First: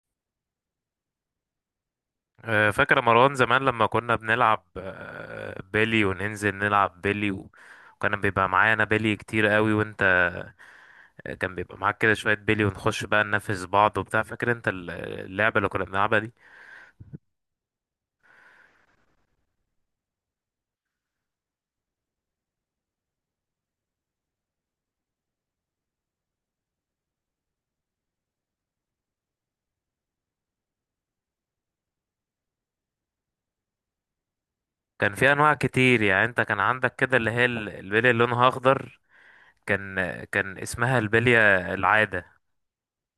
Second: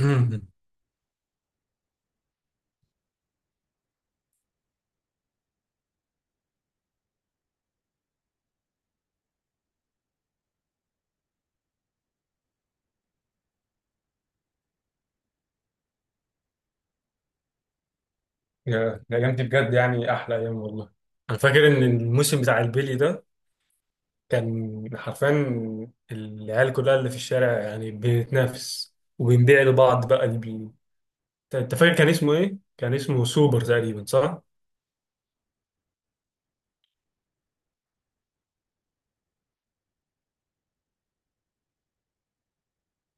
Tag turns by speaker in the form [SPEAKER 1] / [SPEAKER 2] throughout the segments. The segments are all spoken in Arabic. [SPEAKER 1] مم.
[SPEAKER 2] فاكر يا مروان زمان لما كنا بنلعب بيلي وننزل نلعب بيلي و... وكان بيبقى معايا انا بيلي كتير قوي وانت كان بيبقى معاك كده شوية بيلي ونخش بقى ننافس بعض وبتاع فاكر انت اللعبة اللي كنا بنلعبها دي
[SPEAKER 1] الأيام دي بجد يعني أحلى أيام والله. أنا فاكر إن الموسم بتاع البيلي ده كان حرفيا العيال كلها اللي في الشارع يعني بنتنافس وبنبيع لبعض بقى أنت فاكر كان اسمه إيه؟ كان اسمه سوبر تقريبا صح؟
[SPEAKER 2] كان في انواع كتير يعني انت كان عندك كده اللي هي البيلي اللي لونها اخضر كان اسمها البلية العادة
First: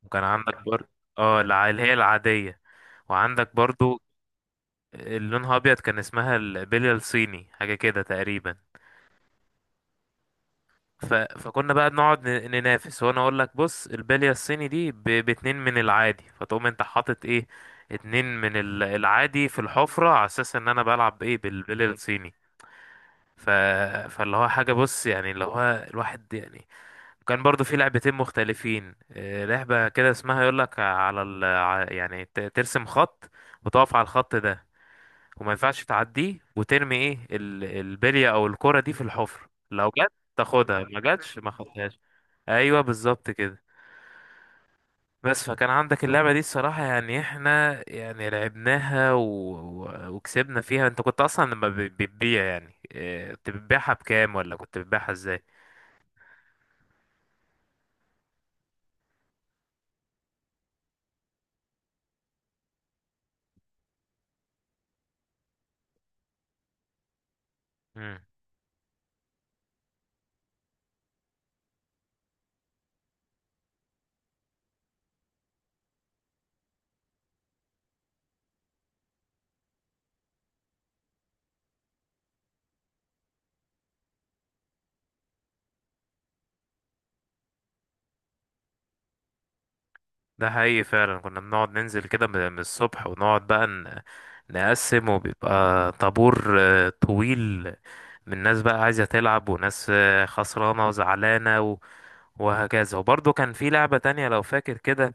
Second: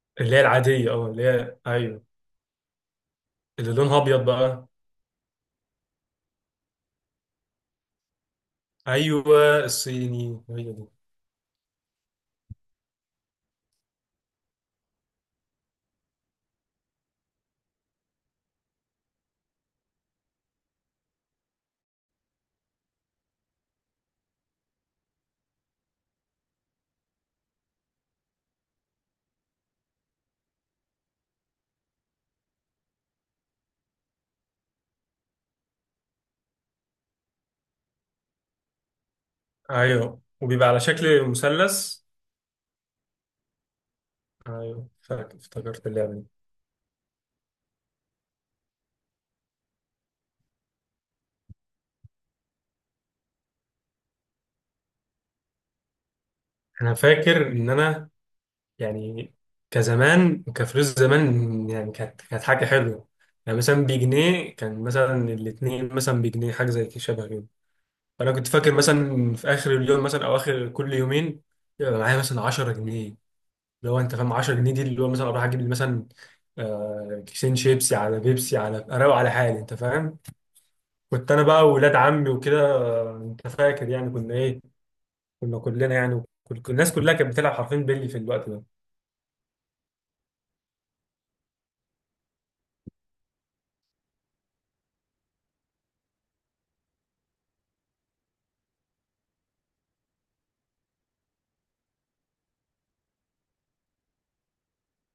[SPEAKER 2] وكان
[SPEAKER 1] اللي هي
[SPEAKER 2] عندك برضه
[SPEAKER 1] العادية، أه اللي
[SPEAKER 2] اه
[SPEAKER 1] هي،
[SPEAKER 2] اللي هي
[SPEAKER 1] أيوه
[SPEAKER 2] العادية وعندك
[SPEAKER 1] اللي لونها
[SPEAKER 2] برضو
[SPEAKER 1] أبيض بقى،
[SPEAKER 2] اللي لونها ابيض كان اسمها البلية الصيني حاجة كده تقريبا
[SPEAKER 1] أيوه الصيني هي دي.
[SPEAKER 2] ف... فكنا بقى بنقعد ننافس وانا اقول لك بص البالية الصيني دي باتنين من العادي فتقوم انت حاطط ايه اتنين من العادي في الحفرة على اساس ان انا بلعب ايه بالبالية الصيني ف... فاللي هو حاجة بص يعني اللي هو الواحد يعني كان برضو في لعبتين مختلفين، لعبة كده اسمها يقول لك على يعني ترسم خط وتقف على الخط ده وما ينفعش تعديه وترمي ايه البلية او الكرة دي في الحفرة لو جت
[SPEAKER 1] أيوه وبيبقى
[SPEAKER 2] تاخدها
[SPEAKER 1] على
[SPEAKER 2] ما
[SPEAKER 1] شكل
[SPEAKER 2] جاتش ما
[SPEAKER 1] مثلث.
[SPEAKER 2] خدتهاش. ايوه بالظبط كده.
[SPEAKER 1] أيوه فاكر،
[SPEAKER 2] بس فكان
[SPEAKER 1] افتكرت
[SPEAKER 2] عندك
[SPEAKER 1] اللعبة دي.
[SPEAKER 2] اللعبه دي الصراحه يعني احنا يعني لعبناها و... و... وكسبنا فيها انت كنت اصلا لما بتبيع يعني إيه، كنت بتبيعها بكام ولا كنت بتبيعها ازاي؟
[SPEAKER 1] أنا فاكر إن أنا يعني كزمان، كفلوس زمان، يعني كانت حاجة حلوة. يعني مثلا بجنيه، كان مثلا الاتنين مثلا بجنيه، حاجة زي كده شبه كده.
[SPEAKER 2] مم.
[SPEAKER 1] فأنا كنت فاكر مثلا في آخر اليوم مثلا أو آخر كل يومين يبقى معايا مثلا 10 جنيه، اللي هو أنت فاهم 10 جنيه دي اللي هو مثلا أروح أجيب لي مثلا كيسين شيبسي على بيبسي، على أروق على حالي، أنت فاهم. كنت أنا بقى وولاد عمي وكده، أنت فاكر يعني كنا إيه، كنا كلنا يعني الناس كلها كانت بتلعب حرفيا بيلي في الوقت ده.
[SPEAKER 2] ده حقيقي فعلا كنا بنقعد ننزل كده من الصبح ونقعد بقى نقسم وبيبقى طابور طويل من ناس بقى عايزه تلعب وناس خسرانه وزعلانه و... وهكذا. وبرضه كان في لعبه تانية لو فاكر كده،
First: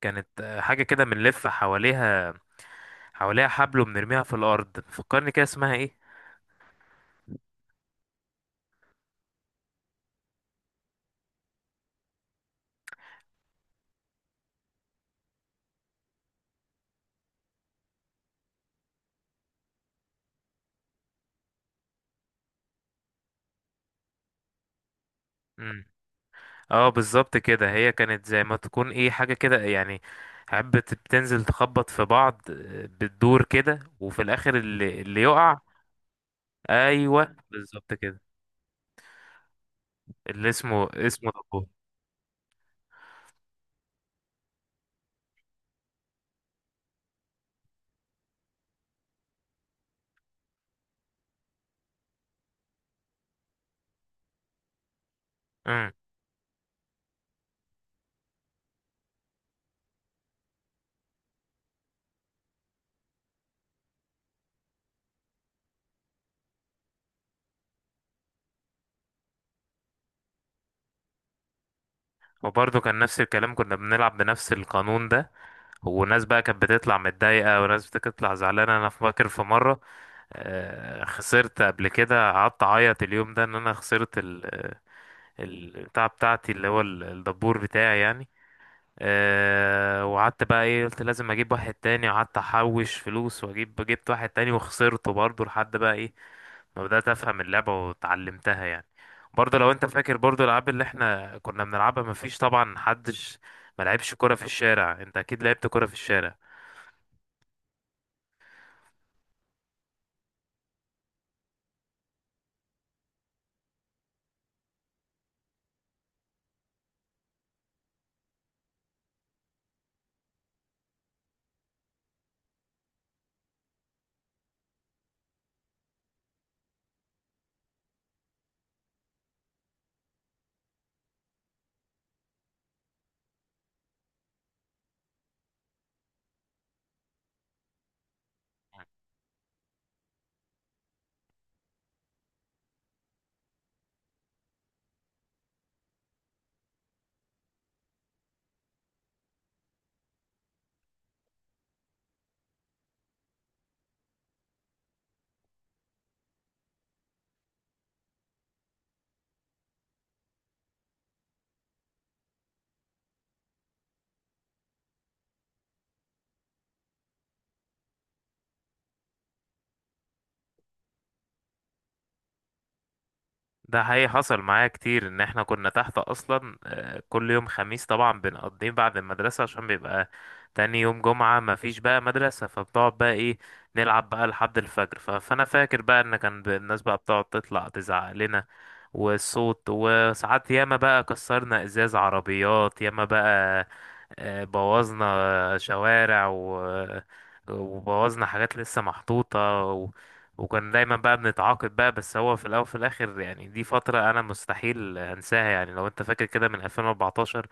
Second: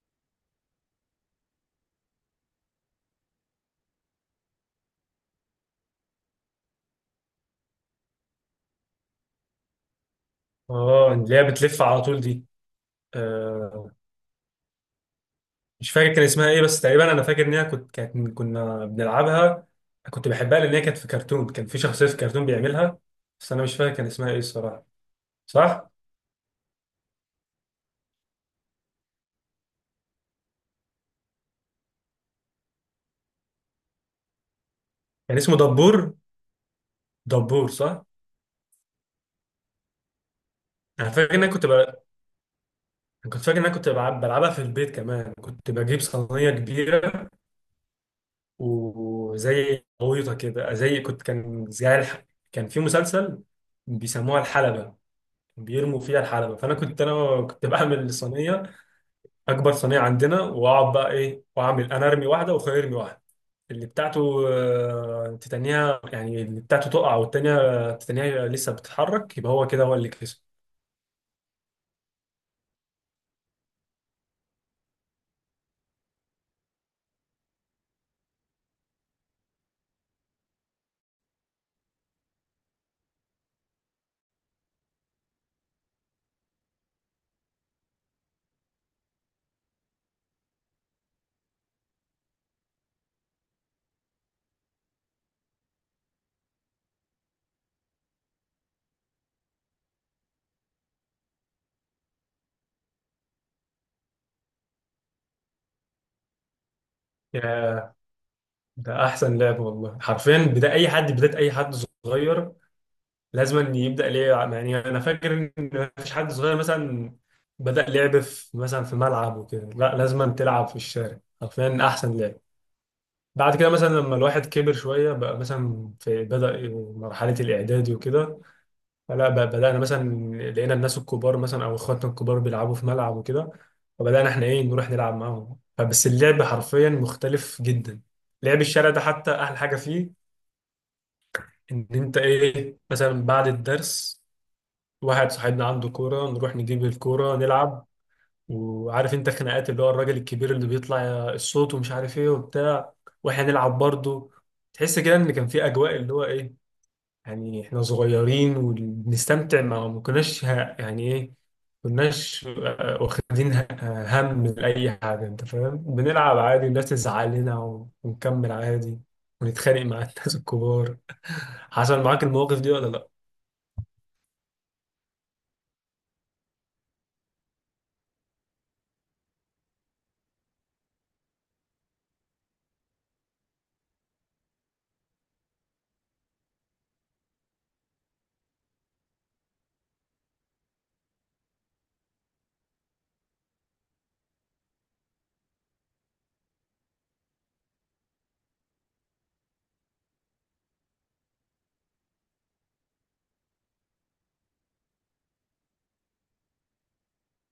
[SPEAKER 2] كانت حاجه كده بنلف حواليها حواليها حبل وبنرميها في الارض، فكرني كده اسمها ايه؟
[SPEAKER 1] اه اللي هي بتلف على طول دي، آه، مش فاكر كان اسمها ايه، بس تقريبا انا فاكر ان هي كانت كنا بنلعبها. كنت بحبها لان هي كانت في كرتون، كان في شخصيه في كرتون بيعملها. بس انا مش فاكر كان اسمها ايه الصراحه.
[SPEAKER 2] امم
[SPEAKER 1] صح،
[SPEAKER 2] اه بالظبط كده، هي كانت زي ما تكون ايه حاجه كده يعني حبة بتنزل تخبط في بعض، بتدور كده وفي الاخر اللي
[SPEAKER 1] كان اسمه
[SPEAKER 2] يقع.
[SPEAKER 1] دبور.
[SPEAKER 2] ايوه
[SPEAKER 1] دبور
[SPEAKER 2] بالظبط
[SPEAKER 1] صح.
[SPEAKER 2] كده، اللي اسمه
[SPEAKER 1] انا
[SPEAKER 2] اسمه
[SPEAKER 1] فاكر ان انا كنت
[SPEAKER 2] دبور.
[SPEAKER 1] بل... كنت فاكر ان انا بلعبها في البيت كمان. كنت بجيب صينيه كبيره، وزي غويطه كده، زي كنت كان زي الح... كان في مسلسل بيسموها الحلبه،
[SPEAKER 2] امم
[SPEAKER 1] بيرموا فيها الحلبه. فانا كنت انا كنت بعمل صينيه، اكبر صينيه عندنا، واقعد بقى ايه واعمل، انا ارمي واحده واخويا يرمي واحده. اللي بتاعته تتنيها، يعني اللي بتاعته تقع والتانية تتنيها لسه بتتحرك، يبقى هو كده هو اللي كسب.
[SPEAKER 2] وبرضه كان نفس الكلام، كنا بنلعب بنفس القانون ده وناس بقى كانت بتطلع متضايقة وناس بتطلع زعلانة. أنا فاكر في مرة خسرت قبل كده قعدت أعيط اليوم ده إن أنا خسرت البتاع بتاعتي اللي هو الدبور بتاعي يعني، أه وقعدت بقى ايه قلت لازم اجيب واحد تاني وقعدت احوش فلوس واجيب جبت واحد تاني وخسرته برضه لحد بقى ايه ما بدأت افهم اللعبة واتعلمتها يعني. برضه لو انت فاكر برضه الالعاب اللي احنا كنا بنلعبها مفيش طبعا محدش ما لعبش كرة في الشارع، انت اكيد لعبت كرة في الشارع.
[SPEAKER 1] يا ده احسن لعب والله، حرفيا بدأ اي حد، بداية اي حد صغير لازم أن يبدأ ليه. يعني انا فاكر ان مفيش حد صغير مثلا بدأ لعب في مثلا في ملعب وكده، لا لازم أن تلعب في الشارع، حرفيا احسن لعب. بعد كده مثلا لما الواحد كبر شوية بقى، مثلا في بدأ مرحلة الإعدادي وكده، فلا بدأنا مثلا، لقينا الناس الكبار مثلا أو إخواتنا الكبار بيلعبوا في ملعب وكده، فبدأنا إحنا إيه، نروح نلعب معاهم. فبس اللعب حرفيا مختلف جدا، لعب الشارع ده حتى أحلى حاجة فيه، إن أنت إيه مثلا بعد الدرس، واحد صاحبنا عنده كورة، نروح نجيب الكورة نلعب. وعارف أنت خناقات اللي هو الراجل الكبير اللي بيطلع الصوت ومش عارف إيه وبتاع، وإحنا نلعب برضه. تحس كده إن كان في أجواء اللي هو إيه، يعني احنا صغيرين وبنستمتع، ما يعني ايه، كناش واخدين هم لأي حاجة انت فاهم، بنلعب عادي، الناس تزعل لنا ونكمل عادي، ونتخانق مع الناس الكبار. حصل معاك المواقف دي ولا لا؟
[SPEAKER 2] ده حقيقي حصل معايا كتير، ان احنا كنا تحت اصلا، كل يوم خميس طبعا بنقضيه بعد المدرسة عشان بيبقى تاني يوم جمعة مفيش بقى مدرسة، فبتقعد بقى ايه نلعب بقى لحد الفجر. ف- فانا فاكر بقى ان كان الناس بقى بتقعد تطلع تزعق لنا والصوت، وساعات ياما بقى كسرنا ازاز عربيات، ياما بقى بوظنا شوارع و وبوظنا حاجات لسه محطوطة، وكان دايما بقى بنتعاقد بقى بس. هو في الاول وفي الاخر يعني دي فتره انا مستحيل انساها يعني، لو انت فاكر كده من 2014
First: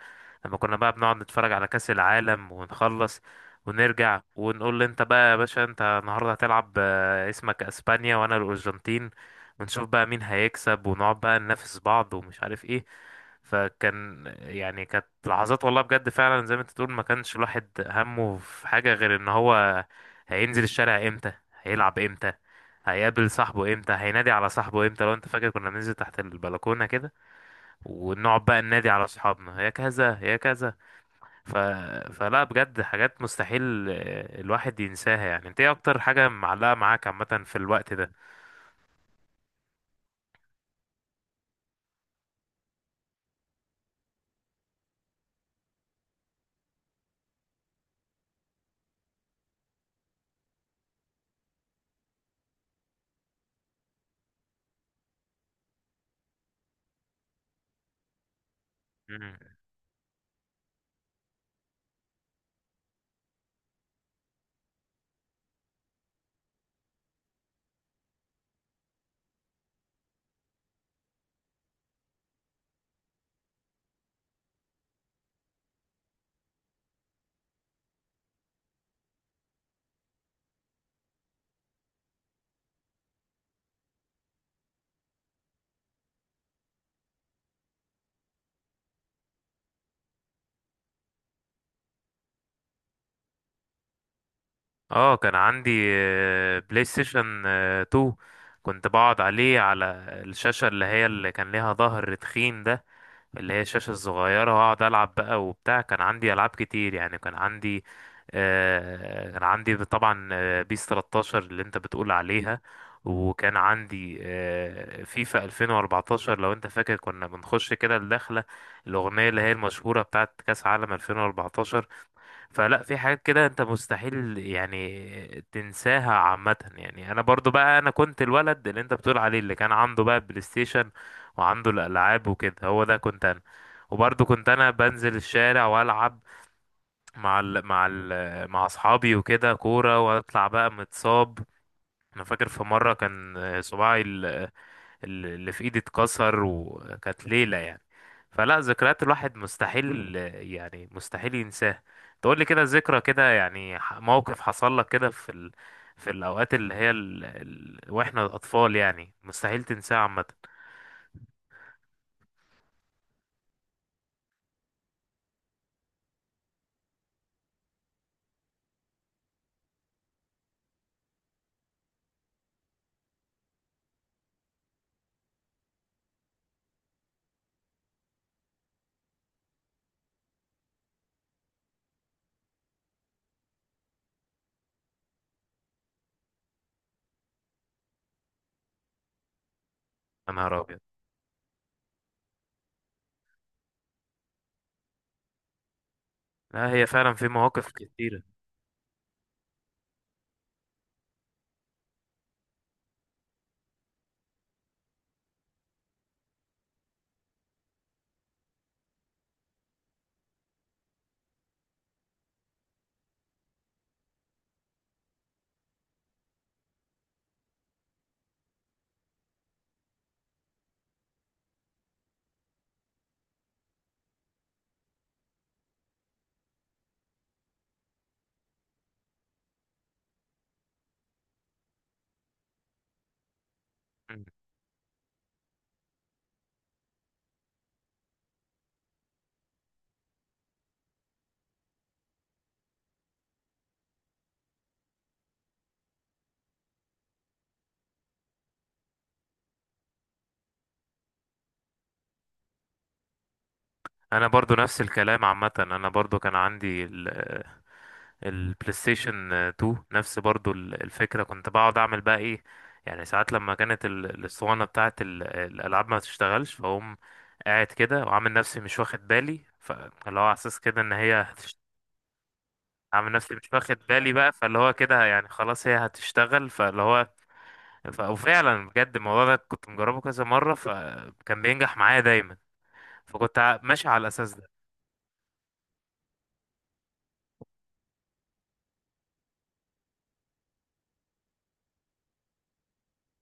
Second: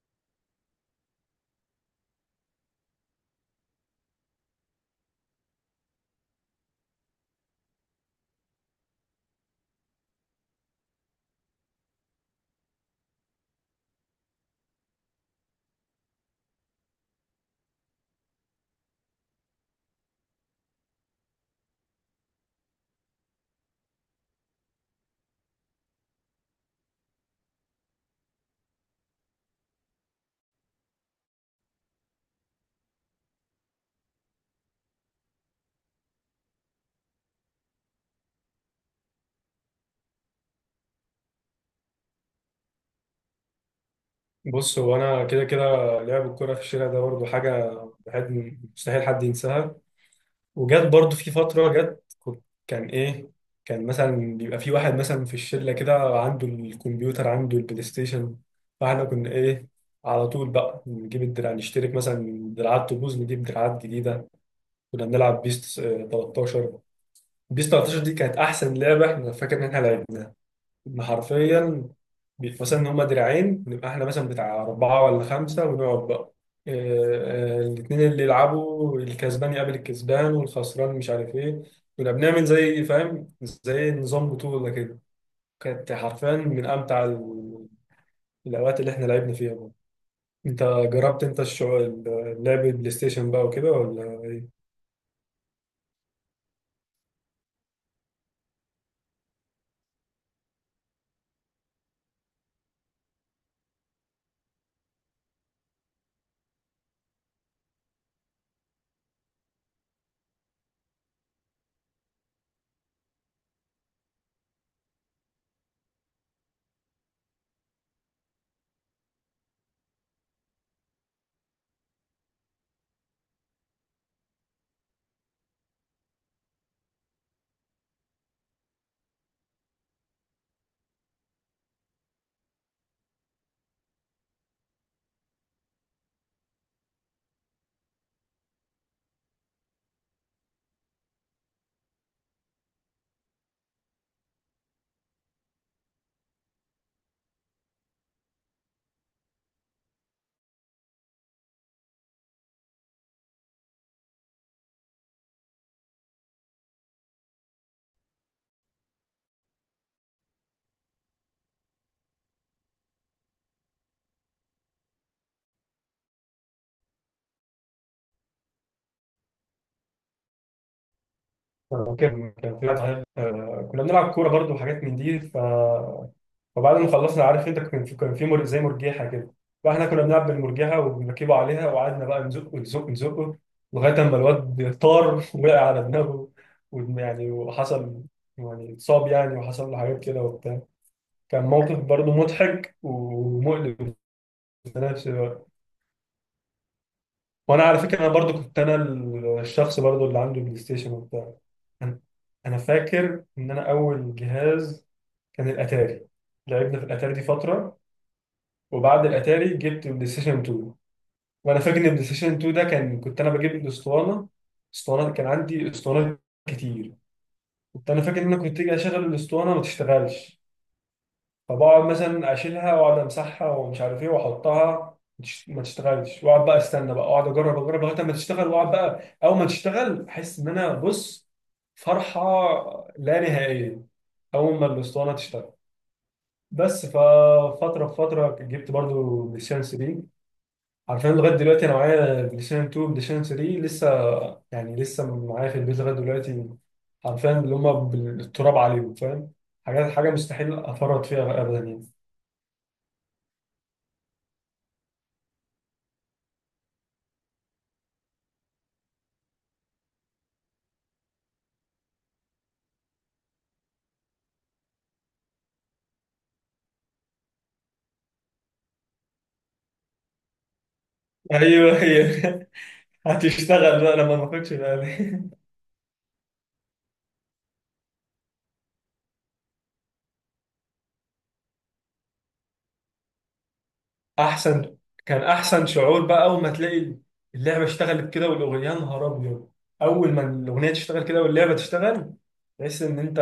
[SPEAKER 2] لما كنا بقى بنقعد نتفرج على كاس العالم ونخلص ونرجع ونقول له انت بقى يا باشا انت النهارده هتلعب، اسمك اسبانيا وانا الارجنتين، ونشوف بقى مين هيكسب ونقعد بقى ننافس بعض ومش عارف ايه. فكان يعني كانت لحظات والله بجد فعلا زي ما انت تقول، ما كانش الواحد همه في حاجة غير ان هو هينزل الشارع امتى، هيلعب امتى، هيقابل صاحبه امتى، هينادي على صاحبه امتى. لو انت فاكر كنا بننزل تحت البلكونة كده ونقعد بقى ننادي على صحابنا يا كذا يا كذا. ف... فلا بجد حاجات مستحيل الواحد ينساها. يعني انت ايه اكتر حاجة معلقة معاك عامة في الوقت ده؟
[SPEAKER 1] بص هو انا كده كده لعب الكرة في الشارع ده برضو حاجة بحد، مستحيل حد ينساها. وجت برضو في فترة جت، كان إيه، كان مثلا بيبقى في واحد مثلا في الشلة كده عنده الكمبيوتر، عنده البلاي ستيشن، فاحنا كنا
[SPEAKER 2] مم.
[SPEAKER 1] إيه، على طول بقى نجيب الدراع نشترك، مثلا دراعات تبوظ نجيب دراعات جديدة. كنا بنلعب بيس 13. بيس 13 دي كانت أحسن لعبة، إحنا فاكر إن إحنا لعبناها. إن حرفيا بيبقى مثلا ان هما دراعين نبقى احنا مثلا بتاع اربعه ولا خمسه، ونقعد بقى الاثنين اللي يلعبوا، الكسبان يقابل الكسبان والخسران مش عارف ايه. كنا بنعمل زي فاهم، زي نظام بطوله كده. كانت حرفيا من امتع الاوقات اللي احنا لعبنا فيها بقى. انت جربت انت الشغل، لعب بلاي ستيشن بقى وكده ولا ايه؟
[SPEAKER 2] اه كان عندي، بلاي ستيشن 2، كنت بقعد عليه على الشاشة اللي هي اللي كان ليها ظهر تخين ده، اللي هي الشاشة الصغيرة، وأقعد ألعب بقى وبتاع. كان عندي ألعاب كتير يعني، كان عندي آه كان عندي طبعا، بيس 13 اللي أنت بتقول عليها، وكان عندي آه فيفا 2014 لو أنت فاكر كنا بنخش كده الدخلة الأغنية اللي هي المشهورة بتاعت كأس عالم 2014. فلا في حاجات كده انت مستحيل يعني تنساها عامة. يعني انا برضو بقى انا كنت الولد اللي انت بتقول عليه اللي كان عنده بقى بلاي ستيشن وعنده الالعاب وكده، هو ده كنت انا. وبرضو كنت انا بنزل الشارع والعب مع اصحابي وكده كورة واطلع بقى متصاب. انا فاكر في مرة كان صباعي اللي في ايدي اتكسر وكانت ليلة يعني، فلا ذكريات الواحد مستحيل يعني مستحيل ينساها. تقول لي كده ذكرى كده يعني موقف حصل لك كده في في الأوقات اللي هي واحنا أطفال يعني مستحيل تنساها عامة؟
[SPEAKER 1] كان في واحد صاحبي، كنا بنلعب كوره برضو وحاجات من دي. ف وبعد ما خلصنا عارف انت، كان في زي مرجيحه كده، فاحنا كنا بنلعب بالمرجيحه وبنركبه عليها، وقعدنا بقى نزق نزق نزقه لغايه اما الواد طار وقع على دماغه، يعني وحصل يعني، اتصاب يعني وحصل له حاجات كده
[SPEAKER 2] يا نهار
[SPEAKER 1] وبتاع.
[SPEAKER 2] أبيض.
[SPEAKER 1] كان موقف برضه مضحك ومؤلم في نفس الوقت.
[SPEAKER 2] لا هي فعلا في
[SPEAKER 1] وانا
[SPEAKER 2] مواقف
[SPEAKER 1] على فكره انا
[SPEAKER 2] كتيرة.
[SPEAKER 1] برضه كنت انا الشخص برضه اللي عنده بلاي ستيشن وبتاع انا. أنا فاكر ان انا اول جهاز كان الاتاري، لعبنا في الاتاري دي فتره. وبعد الاتاري جبت بلاي ستيشن 2. وانا فاكر ان بلاي ستيشن 2 ده، كان كنت انا بجيب الاسطوانه، اسطوانات، كان عندي اسطوانات كتير. كنت انا فاكر ان انا كنت اجي اشغل الاسطوانه ما تشتغلش، فبقعد مثلا اشيلها واقعد امسحها ومش عارف ايه واحطها، ما تشتغلش، واقعد بقى استنى بقى اقعد اجرب اجرب لغايه ما تشتغل. واقعد بقى اول ما تشتغل احس ان انا بص، فرحه لا نهائيه
[SPEAKER 2] أمم.
[SPEAKER 1] اول ما الاسطوانه تشتغل. بس ففتره بفتره، فتره جبت برضو بلاي ستيشن 3. عارفين لغايه دلوقتي انا معايا بلاي ستيشن 2 بلاي ستيشن 3 لسه، يعني لسه معايا في البيت لغايه دلوقتي، عارفين اللي هم بالتراب عليهم فاهم، حاجات حاجه مستحيل افرط فيها ابدا يعني.
[SPEAKER 2] أنا برضو نفس الكلام عامة، أنا برضو كان عندي البلاي ستيشن 2 نفس برضو الفكرة، كنت بقعد اعمل بقى ايه يعني ساعات لما كانت الاسطوانة بتاعت الالعاب ما تشتغلش، فاقوم قاعد كده وعامل نفسي مش واخد بالي فاللي هو على اساس كده ان هي
[SPEAKER 1] ايوه هي
[SPEAKER 2] عامل نفسي مش واخد
[SPEAKER 1] هتشتغل بقى
[SPEAKER 2] بالي
[SPEAKER 1] لما ما
[SPEAKER 2] بقى
[SPEAKER 1] اخدش
[SPEAKER 2] فاللي هو كده
[SPEAKER 1] بالي.
[SPEAKER 2] يعني خلاص هي هتشتغل فاللي هو وفعلا بجد الموضوع ده كنت مجربه كذا مرة فكان بينجح معايا دايما، فكنت ماشي على الاساس ده.
[SPEAKER 1] احسن، كان احسن شعور بقى اول ما تلاقي اللعبه اشتغلت كده والاغنيه، يا نهار ابيض، اول ما الاغنيه تشتغل كده واللعبه تشتغل تحس ان انت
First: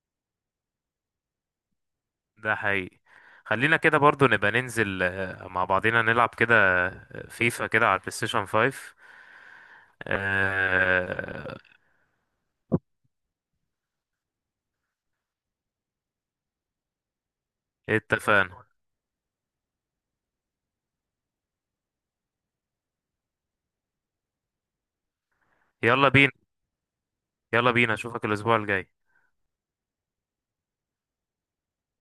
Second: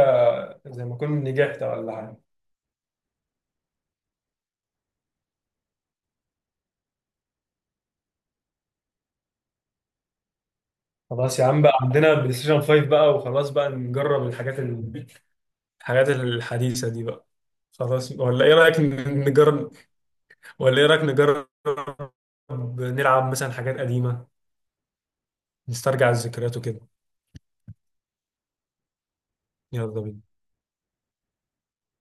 [SPEAKER 1] زي ما كنت نجحت ولا حاجه.
[SPEAKER 2] ده حقيقي. خلينا كده برضو نبقى ننزل مع بعضينا نلعب كده فيفا كده على البلاي ستيشن 5،
[SPEAKER 1] خلاص يا
[SPEAKER 2] آه،
[SPEAKER 1] عم بقى، عندنا بلاي ستيشن 5 بقى، وخلاص بقى نجرب الحاجات الحاجات الحديثة دي بقى. خلاص ولا ايه
[SPEAKER 2] اتفقنا.
[SPEAKER 1] رأيك نجرب، ولا ايه رأيك نجرب نلعب مثلا حاجات قديمة،
[SPEAKER 2] يلا
[SPEAKER 1] نسترجع
[SPEAKER 2] بينا،
[SPEAKER 1] الذكريات وكده.
[SPEAKER 2] يلا بينا اشوفك الاسبوع الجاي.
[SPEAKER 1] يلا بينا